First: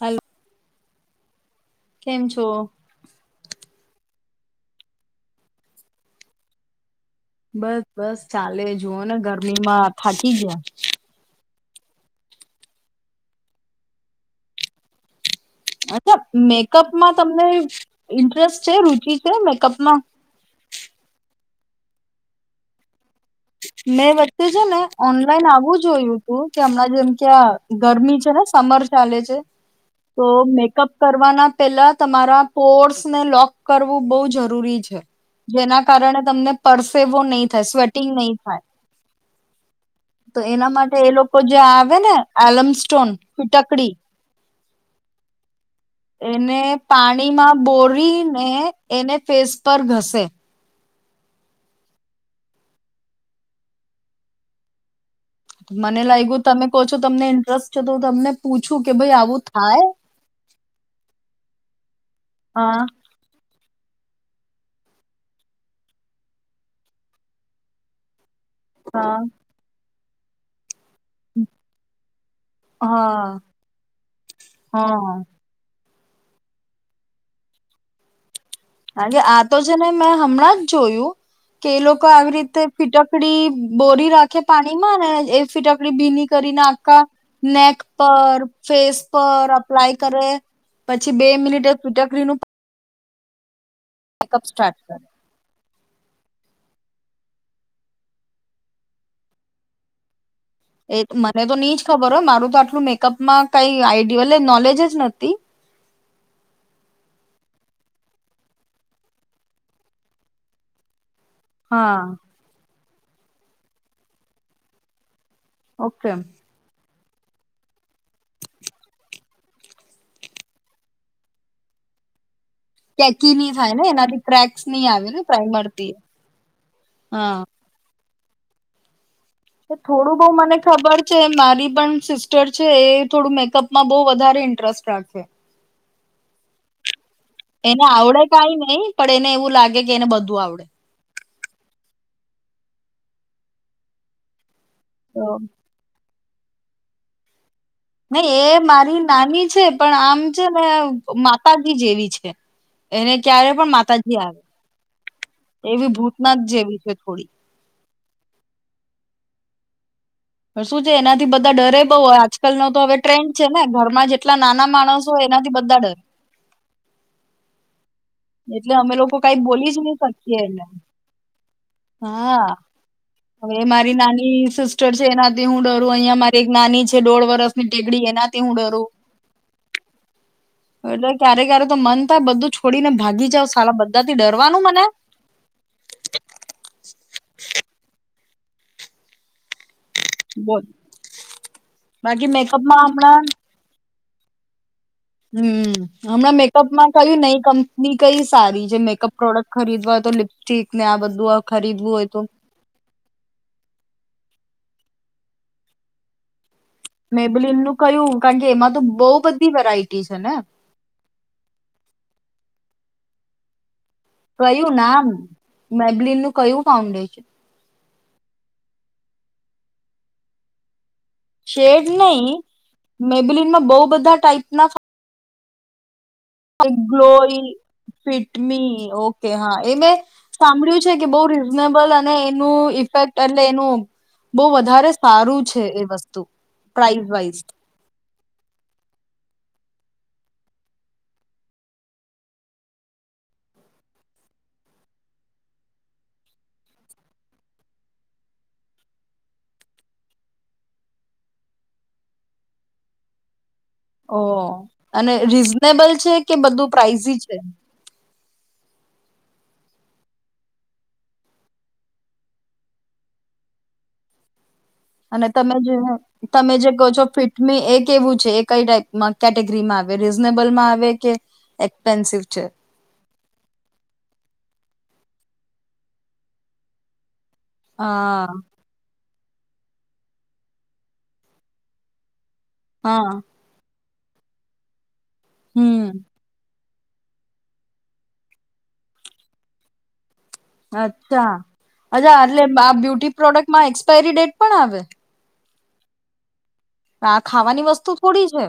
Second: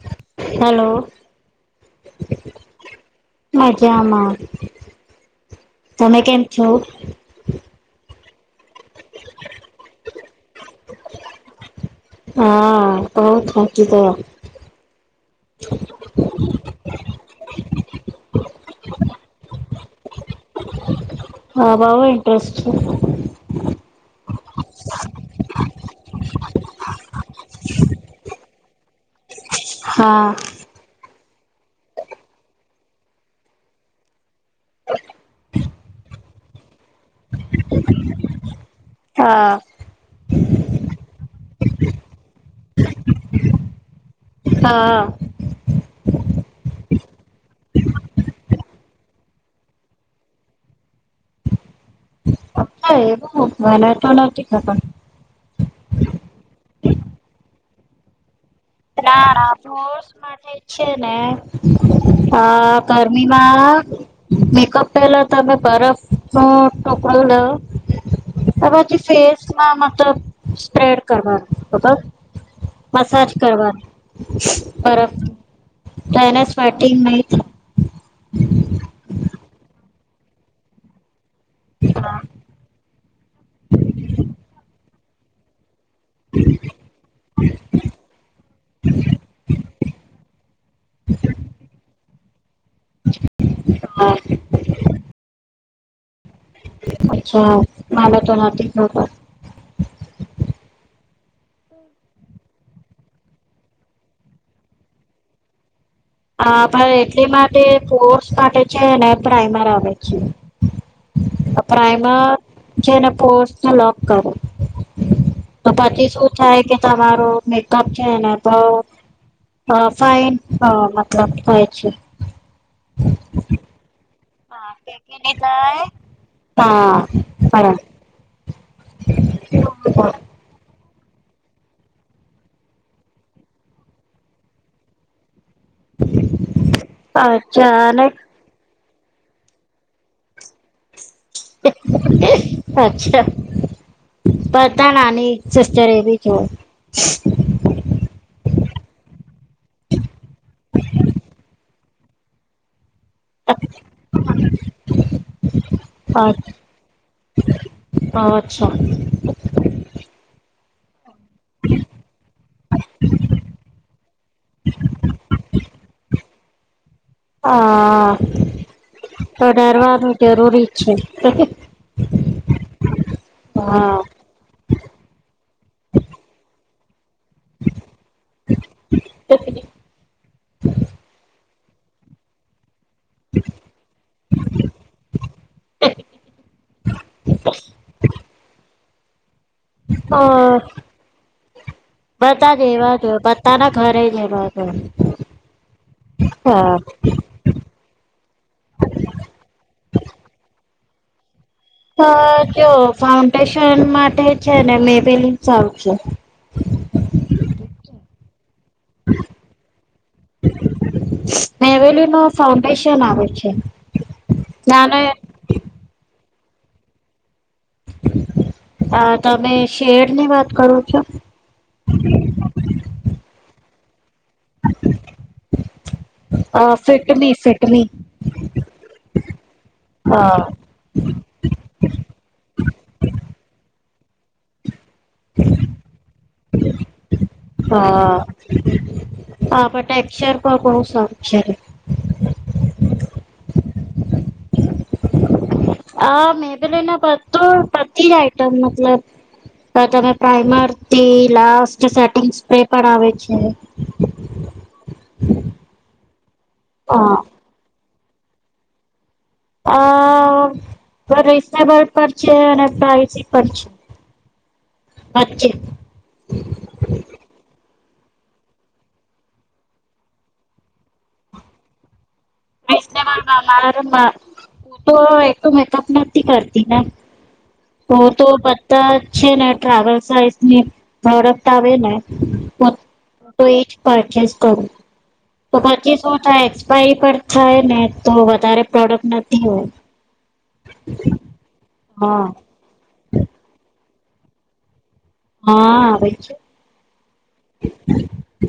Hello hello કેમ છો મજા આમાં તમે કેમ છો બસ બસ ચાલે જુઓ ને ગરમી માં થાકી ગયા હા બ‌ઉ થાકી ગયા અચ્છા મેકઅપમાં તમને ઇન્ટરેસ્ટ છે રુચિ છે મેકઅપ ના હા બઉ ઇન્ટરેસ્ટ છે મેં વચ્ચે છે ને ઓનલાઈન આવું જોયું હતું કે હમણાં જેમ કે્યા ગરમી છે ને સમર ચાલે છે તો હા મેકઅપ કરવાના પહેલાં તમારા પોર્સને લોક કરવું બહુ જરૂરી જરુરી છે જેના કારણે તમને પસૅ એવો નહી થાય સ્વેટિંગ નહીં હા તો એના માટે એ લોકો જે આવે ને એલમસ્ટોન ફીટકડી હા એને પાણીમાં બોરીને એને ફેસ પર ઘસે ના એવું હોય મને તો નથી ખબર મને લાગ્યું તમે કહો છો તમને ઇન્ટરેસ્ટ છો તો તમને પૂછું કે ભાઈ ના આવું ના થાય કોસૅ માટે છે ને અ હા ગરમીમાં મેકઅપ પેલા તમે બરફ નો ટોકલો લોયો તે પછી હા ફેસમાં ત સ્પ્રેડ કરવાનું ખબર મસાજ હા કરવા બરફ હા તેનાસ પાટી માહિતી અરે આ તો છે ને મેં હમણાં જ જોયું કે એ લોકો આવી રીતે પીટકડી બોરી રાખે પાણી ના ના એ ફિટ ભીની કરીને આખ નેક પર ફેસ પર પલાય કરે પછી બે મિનિટ એ [unintelligible] નું અ ચેકઅપ સ્ટાર્ટ કર અચ્છા ના તો નાતી [inaudible] એ મને તો નીજ ખબર હોય, મારું તો આટલું મેકઅપ માં કઈ આઈડલે નોલેજ જ નથી. હા, પણ એટલી માટે ફર્સ માટે છે ને પ્રાઈમર આવે છે. અહ હા પ્રાઈમર જેને પોસ્ટ લોક કરો. તો પછી ઓકે. શું થાય કે તમારું મેકઅપ છેને બોવ, ફાઈન મતલબ થાય છે. [unintelligible] ની થાય ને એનાથી ક્રેક્સ હા ની આવે ને પ્રાઈમરથી. હા. [inaudible] બરાબર થોડું બઉ મને ખબર છે. મારી પણ સિસ્ટર છે, એ થોડું મેકઅપમાં બો વધારે ઇન્ટરેસ્ટ રાખે હ એને આવડે કઈની પણ એને એવું લાગે કે એને બધું આવડે અચ્છા બટ તાલાની સિસ્ટર એવી હમ્મ. ને એ મારી નાની છે પણ આમ છે ને માતા જેવી છે. એને ક્યારે પણ માતાજી આવે, એવી ભૂતનાથ જેવી છે થોડી હા, અચ્છા પણ શું છે એના થી બધા ડરે બહુ હોય, આજકાલનો તો હવે ટ્રેન્ડ છે ને ઘરમાં જેટલા નાના માણસ હોય, એનાથી બધા ડરે આ એટલે અમે લોકો કાઇ બોલીજ ની શકીએ એને જરૂરી છે હા, હવે એ હા મારી નાની સિસ્ટર છે એના થી હું ડરું અહિયાં મારી એક નાની છ છે દોડ વરસની ટેકડી એનાથી હું ડરું, એટલે ક્યારે ક્યારેક તો મન થાય બધું છોડીને ભાગી જાવું, સાલા બધાથી ડરવાનું મને [inaudible] [inaudible] હ બોલ બાકી બધા જ મેકઅપમાં એવા જ હમણાં હોય બધાના ઘરે [unintelligible] તો હમ હમણાં મેકઅપ માં કયું નઈ કંપની કઈ સારી જે મેકઅપ પ્રોડક્ટ ખરીદવાતો લિપસ્ટિક ને આ બધું આમ તો જો ફાઉન્ટેશન માટે છે ને મેબેલી સારુ છે કારણકે એમાં તો બહુ બધી વેરાયટી છે ને મેબેલીનું ફાઉન્ડેશન આવેે છે કયું નાને નામ મેબલીન નું કયું ફાઉન્ડેશન હા તમે શેર ની વાત કરો છો શેડ નહી મેબલીનમાં બઉ બધા ટાઈપ ના ફા [inaudible] અ આ Fit Me glowy Fit Me Fit Me okay કે હા એ મેં હા સાંભળ્યું છે કે બહુ રીઝનેબલ અને એનું ઇફેક્ટ અટલે એનું બહુ વધારે સારું છે એ વસ્તુ પ્રાઈઝ વાઇસ હા હા પણ ટેક્સર પણ બહુ સારું છે આ મેબલિનના બધું બધી જ આઈટમ મતલબ તમે પ્રાઈમરથી લાસ્ટ સેટિંગ સ્પે પણ આવે છે ઓહ અને રીઝનેબલ છે કે બધું પ્રાાઈઝી હા છે અ રીઝનેબલ પણ છે અને પ્રાઈઝી પણ છે અને વચ્ચે તમે જે તમે જે કહો છો ફિટમી એક કેવું છે એ કઈ ટાઈપ કેટેગરીમાં આવે રીઝનેબલમાં આવે કે એક્સપેન્સિવ છે રીઝનેબલમાં તો એકલુ મેકઅપ નથી કરતી ને હ તો હા [unintelligible] છે ને ટ્રાવેલ સાઈજની પ્રોડક્ટ આવે ને હા [unintelligible] પરચેસ કરું તો હમ પરચીસોટ પર થાય ને તો વધારે પ્રોડક્ટ નથી હોય. અચ્છા અછા હા હલે બ્યુટી પ્રોડક્ટમાંક્, મા ેરી ડેટ પણ આવે. હા આવે છે. આ ખાવાની વસ્તુ થોડી છે.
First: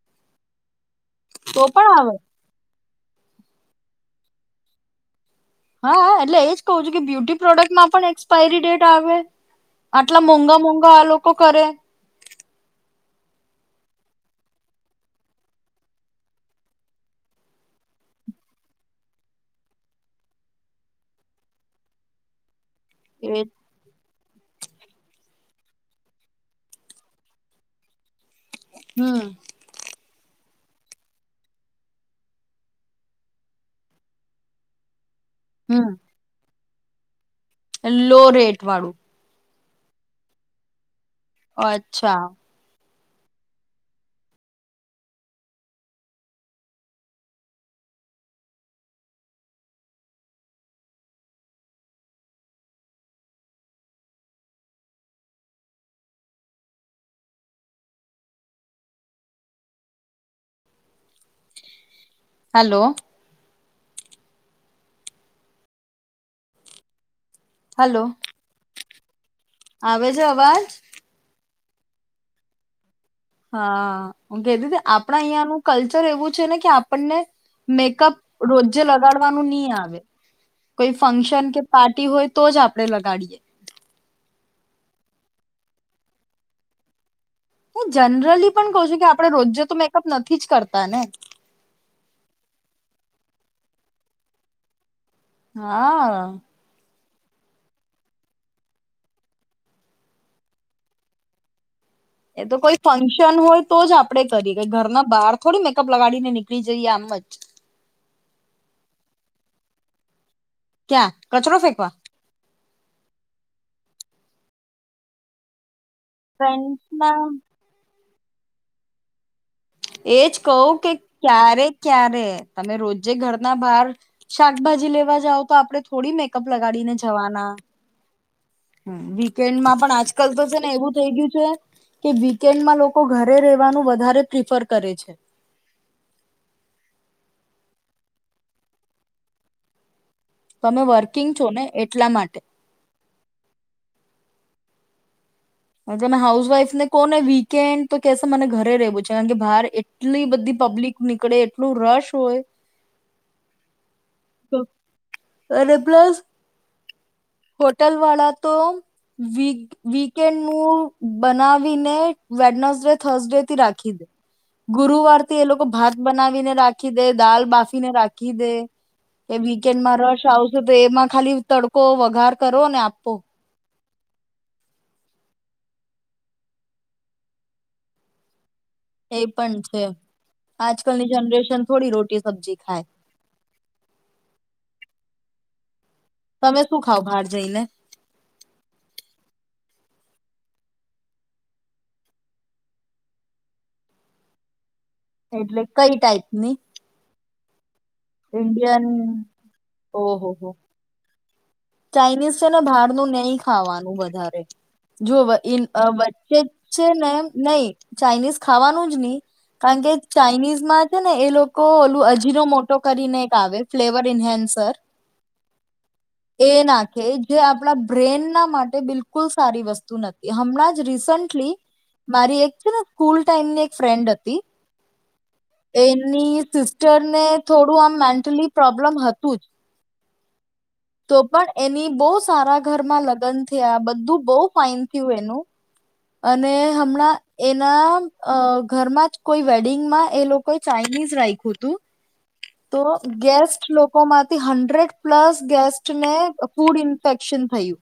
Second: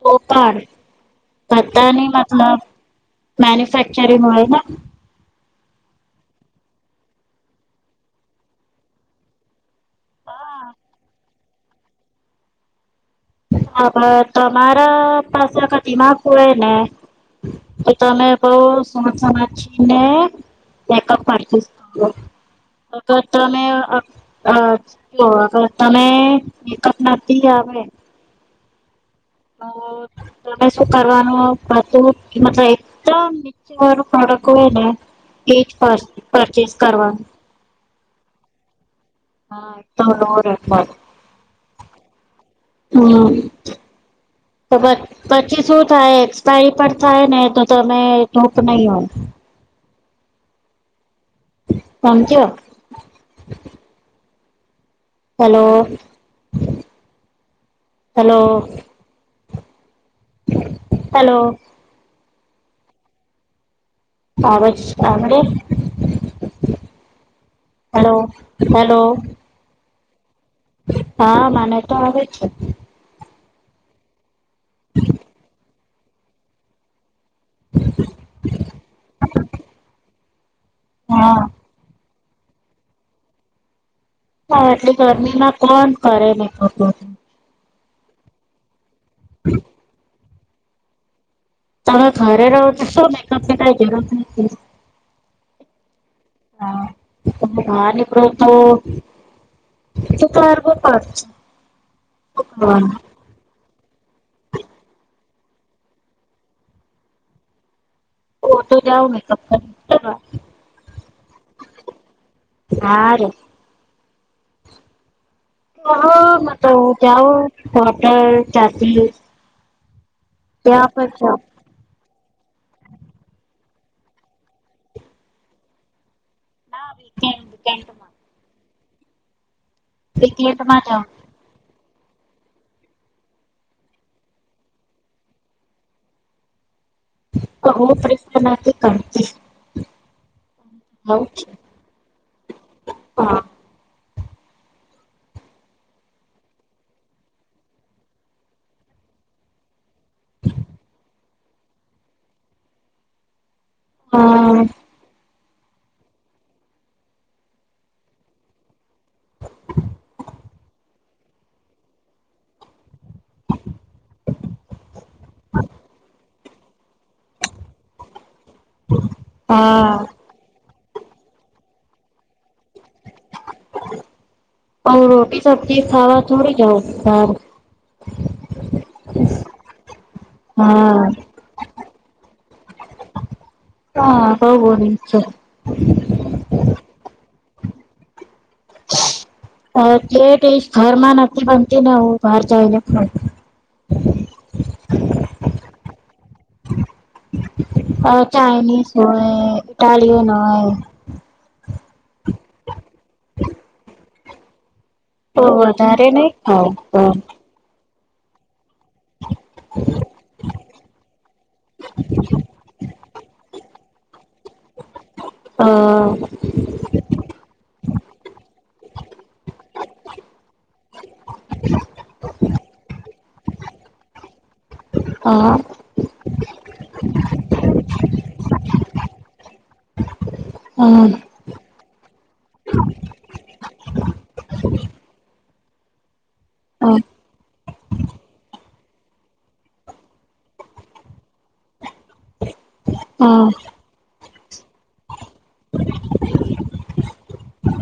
તો પણ તો પણ આવે મન્યુફેક્ચરિંગ હોય. હા, એટલે એજ કહું છું કે બ્યુટી પ્રોડક્ટમાં પણ એક્સપાયરી ડેટ આવે. આટલા મોંઘા મોંઘા આ લોકો કો કરે હ, તમારા પાસે આ દિમાગ હોય ને તો તમે બઉ સ સચનેઅપ પરચસ કરો અગર એ તમે તમે એકઅપ ના આવે. હમ અ અ તમે શું કરવાનું બધું મતલ એકદમ નીચે વાનું પ્રોડક્ટ હોય ને હમ [inaudible] ચસ કરવાનું લો રેટ વાળું હા તો નોડમા ઓ અચ્છા હમ તો પછી શું થાય એક્સપાયરી પર થાય ને તો તમે ટૂપ નહીં હો સમમ ક હલો હલો હલો હલો આવજ આમડે હલો હલો આવેવે જવાજ તો આવે છે હા કી કે આપણા યાનું કલ્ચર એવું છે ને કે આપણને મેકઅપ રોજે લગાડવાનું નહી આવે કોઈ હા ફંક્શન કે પાર્ટી હોય તો જ આપણેે લગાડીએ હા એટલે ગરમીમાં કોણ કરે નને ખતું હતું હુ જનરલી પણ કહુ છું આપડે રોજે તો મેકઅપ નથી થી જ કરતા ને તમે ઘરે રહો છો શું મેકઅપની કઈ જરૂરત નથી હા હા બારનીક્ડો તો તોર પડચ એ તો કોઈ ફંક્શન હોય તો જ આપડે કરીએ ઘરના બહાર થોડી મેકઅપ લગાડીને નીકળી જઈએ આમ જ ઓ તો જાઓ મેકઅપ ક્યાં કચરો ફેંકવા હા રે હ માતો ફ્રેન્ડના જાઓ ત્યા ચાપલી એજ કહું કે ક્યારે ક્યારે તમે રોજે ઘરના બહાર શાકભાજી લેવા જાાવ તો આપડે થોડી મેક મેકઅપ ના લગાડીને વીકેન્ડ જવાના વીકેન્ડમાં હુ વીકેન્ડમાં પણ આજકાલ તો છે ને વીકેન્ડમાં એવું જાઉં થઈ ગયું છે કે વીકેન્ડમાં લોકો ઘરે રવાનું વધારે પ્રિફર કરે છે બહુ પ્રશ્નાથી કરતી તમે જઉં વર્કિંગ છો છું ને એટલા માટે હા હમે હાઉસવાઈફ ને કોને વીકેન્ડ તો કેશ મને ઘરે રહેવું છે કારણ કે બાર એટલી બધી પબ્લિક નીકળે નું રસ હોય હા બ અરે પ્લસ હોટેલ વાળા તો વીકેન્ડ નું બનાવીને વેડનસ ડે થર્સડેથી રાખી દે ગુરુવાર એ લોકો ભાત બનાવીને રાખે રાખી દે દાલ માફીને રાખી દે એ હા વીકેન્ડમાં રસ આવશે તો એમાં ખાલી તડકો વઘાર કરો ને આપો. રોટી સબજી ખાવા થોડી જઉ [unintelligible] એ પણ છે આજ હા કલની જનરેશન થોડી રોટી સબ્જી થાય હા બવુ બોલી ચલ તમે શું ખાવ બહાર જઈને જે ઘરમાં નથી બનતી ને હું બાર જઈને એટલે કઈ ટાાઈપની? અ ચાઇનીઝ હોય ઓહો ઇટાલિયન હો હોય. ચાઇનીઝ છે ને બહારનું નહી ખાવાનું વધારે. જો તો વધારે નહી વચ્ચે જ ખાઉં છે ને પણ એમ નહી. ચાઇનીઝ ખા ખાવાનું જ નહી, કારણ કે ચાાઈનીઝ માં છે ને એ લોકો ઓલું અજીરો મોટો કરીને આવે. ફ્લેવર નન હા. એ નાખે જે આપણા બ્રેન બિલકુલ સારી વસ્તુ નથી હમણાં જ રિસનટલી, મારી એક છે ને સ્કૂલ એમની એક ફ્રેન્ડ હતી. અ અ એની સિસ્ટરને થોડું આમ મેન્ટલી પ્રોબ્લમ હતું જ. અ તો પણ એની બહ સારા ઘરમાં લગ્ન થયા બધું બહુ ફાઇન થયું એનું. અને અ હમણાં એના અ ઘરમાં જ કોઈ વેડિંગમાં એ લોકોએ ચાઇનીઝ રાખ્યું હતું. તો હું ગેસ્ટ લોકોમાં હન્ડ્રેડ પ્લસ ગેસ્ટને ફૂડ ઇન્ફેક્શન થયું,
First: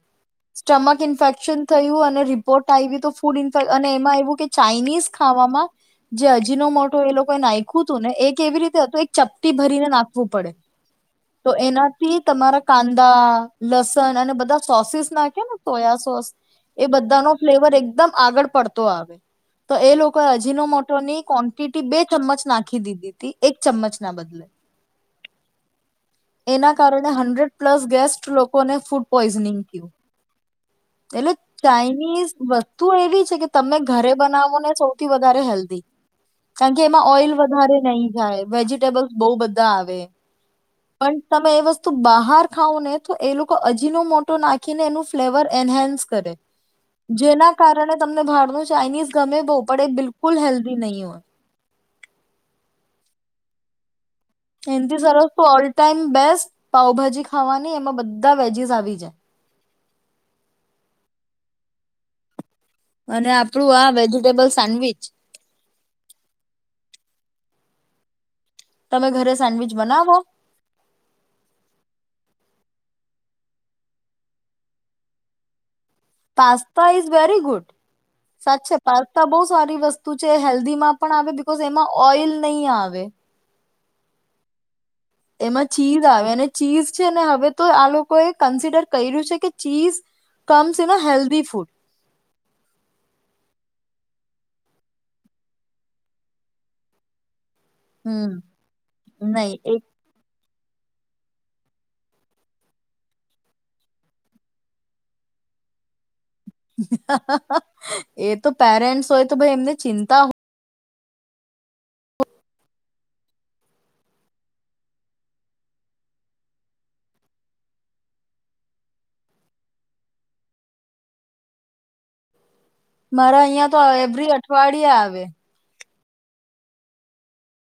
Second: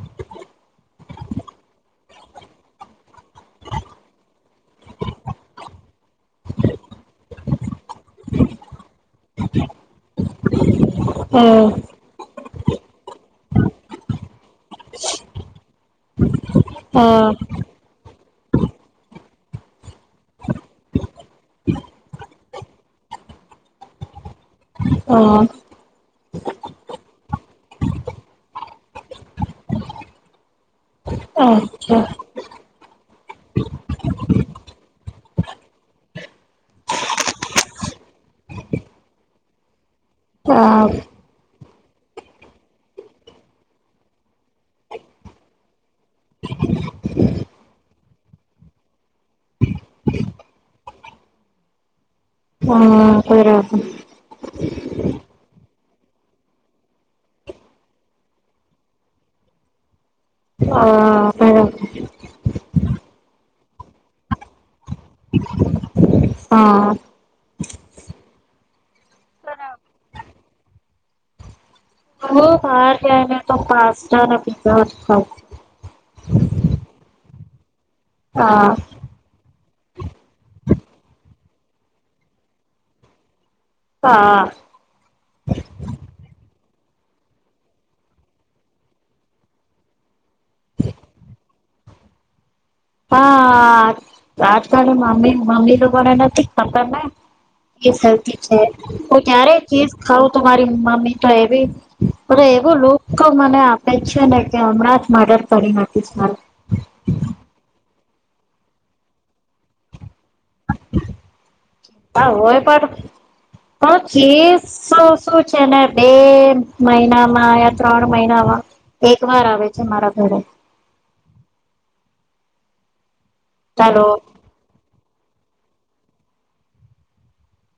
સ્ટમક ઇન્ફેક્શન થયું અને રિપોર્ટ ફૂડ ઇેક અને એમાં એવું કે ચાાઈનીઝ ખાવામાં, જે અજીનો મોટો એ લોકોએ નાખું હતું ને એકવી રીતે હતું એક ચપટી ભરીને નાખવું પડે. તો એનાથી તમારા કાંદા, લસણ અને બધા સોસીસ નાખે ને સોયા શોષ. હમ. એકદમ આગળ પડતો આવે, તો એ લોકોએ અજીનો મોટોની ક્વોન્ટિટી બે ચમ્મચ નાખી દીધી હતી એક ચમ્મચના બદલે. હ. એના કારણે હંડ્રેડ પ્લસ ગેસ્ટ લોકોને ફૂડ પોઈઝનિંગ થયું, એટલે ચાઈઇનીઝ તૂ એવી છે કે તમને ઘરે બનાવો ને સૌથી વધારે હેલ્ધી, કારણ કે એમાં ઓઈલ વધારે નઈ જાય વેજીિટેબલસ બો બધા આવે, પણ તમે એ વસ્તુ બહાર ખાવ ને તો એ લોકો અજીનો મોટો નાખીને એનું ફ્લેવર એન્હન્સ કરે. જેના કારણે તમને બહારનું ચાઇનીઝ ગમે‌ બો પણ એ બિલકુલ હેલ્ધી નહીં હોય. હા બરાબર. એથી સારો તો ઓલ ટાઈમ બેસ્ટ પાઉભાજી ખાવાની એમાં બધા વેજીસ આવી જાય. અને આપડું આ વેજીિટેબલ સાેન્ડવીચ. હા. તમે ઘરે સેન્ડવીચ બનાવો? બહાર જઈને તો પાસ્તા ને પિઝા જ ખાવું. Pasta is very good. સાચે હા છેે પસ્તા બો સારી વસ્તુ છે હેલ્ધી માં પણ આવે બિકઝ એમાં ઓઈલ નઈ આવે. હા. એમાં ચીઝ આવે ને ચીઝ છે ને હવે તો આ લોકોએ કન્સિડર કર્યું છે કે ચીઝ કમ્સ એને હેલ્ધી ફૂડ હા આજકાલ મમ્મી મમ્મી તો કોને નથી ખબર ને હમ નહી [inaudible] તો મારી મમ્મી તો [unintelligible] મને આપે છે ને કે હમણાં જ મર્ડર કરી નાખીસ મારુ એક એ તો પેરેન્ટ્સ હોય તો ભાઈ એમને ચિંતા તો હોય પણ પણ ચીસ શું છે ને બે મહિનામાં યા ત્રણ મહિનામાં એક વાર આવે છે મારા ઘરે મારા અહિયાં તો ચાલો એવરી અઠવાડિયે આવે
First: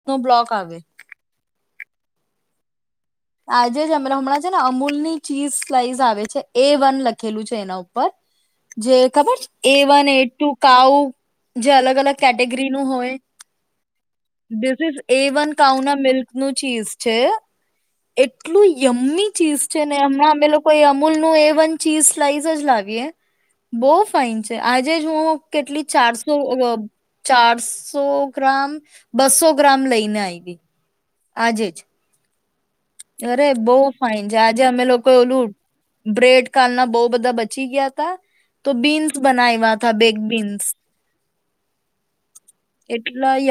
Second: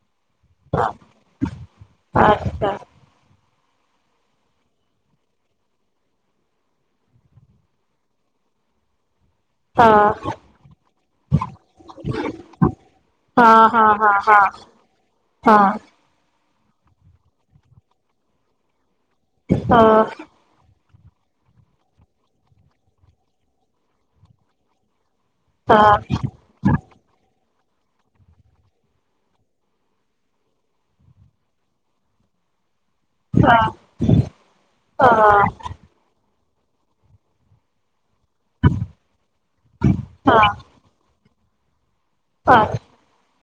ને બ્લોક આવે અચ્છા. આજે જ અમના હમણાં છે ને અમૂલ ની ચીઝ સ્લાઈઝ આવે છે એ વન લખેલું છે એના ઉપર જે ખબર છે એ વન હા એ ટુ કાઉ જે અલગ અલગ કેટેગરી નું હોય હા હા હા દિસ ઇઝ એ હા વન હા કાઉ ના મિલ્ક નુ ચીસ છે. એટલું યમી ચીઝ છે ને હા હમણા અમે લોકોએ મુલનુ એ વન ચીઝ સ્લાઈસ જ લાવીએ બો ફાઈન છે આજે જ હું કેટલી હા ચારસો વ ચારસ સો ગ્રામ બસો ગ્રામ લઈને આયવી આજે જ. અરે બોઉ ફાઇન છે આજે અમે લોકો હા ઓલું બ્રેડ કાલના બોવ બધા બચી ગયા તા તો બીન્સ બનાઈ હતા બેગ હા બીન્સ. હા એટલા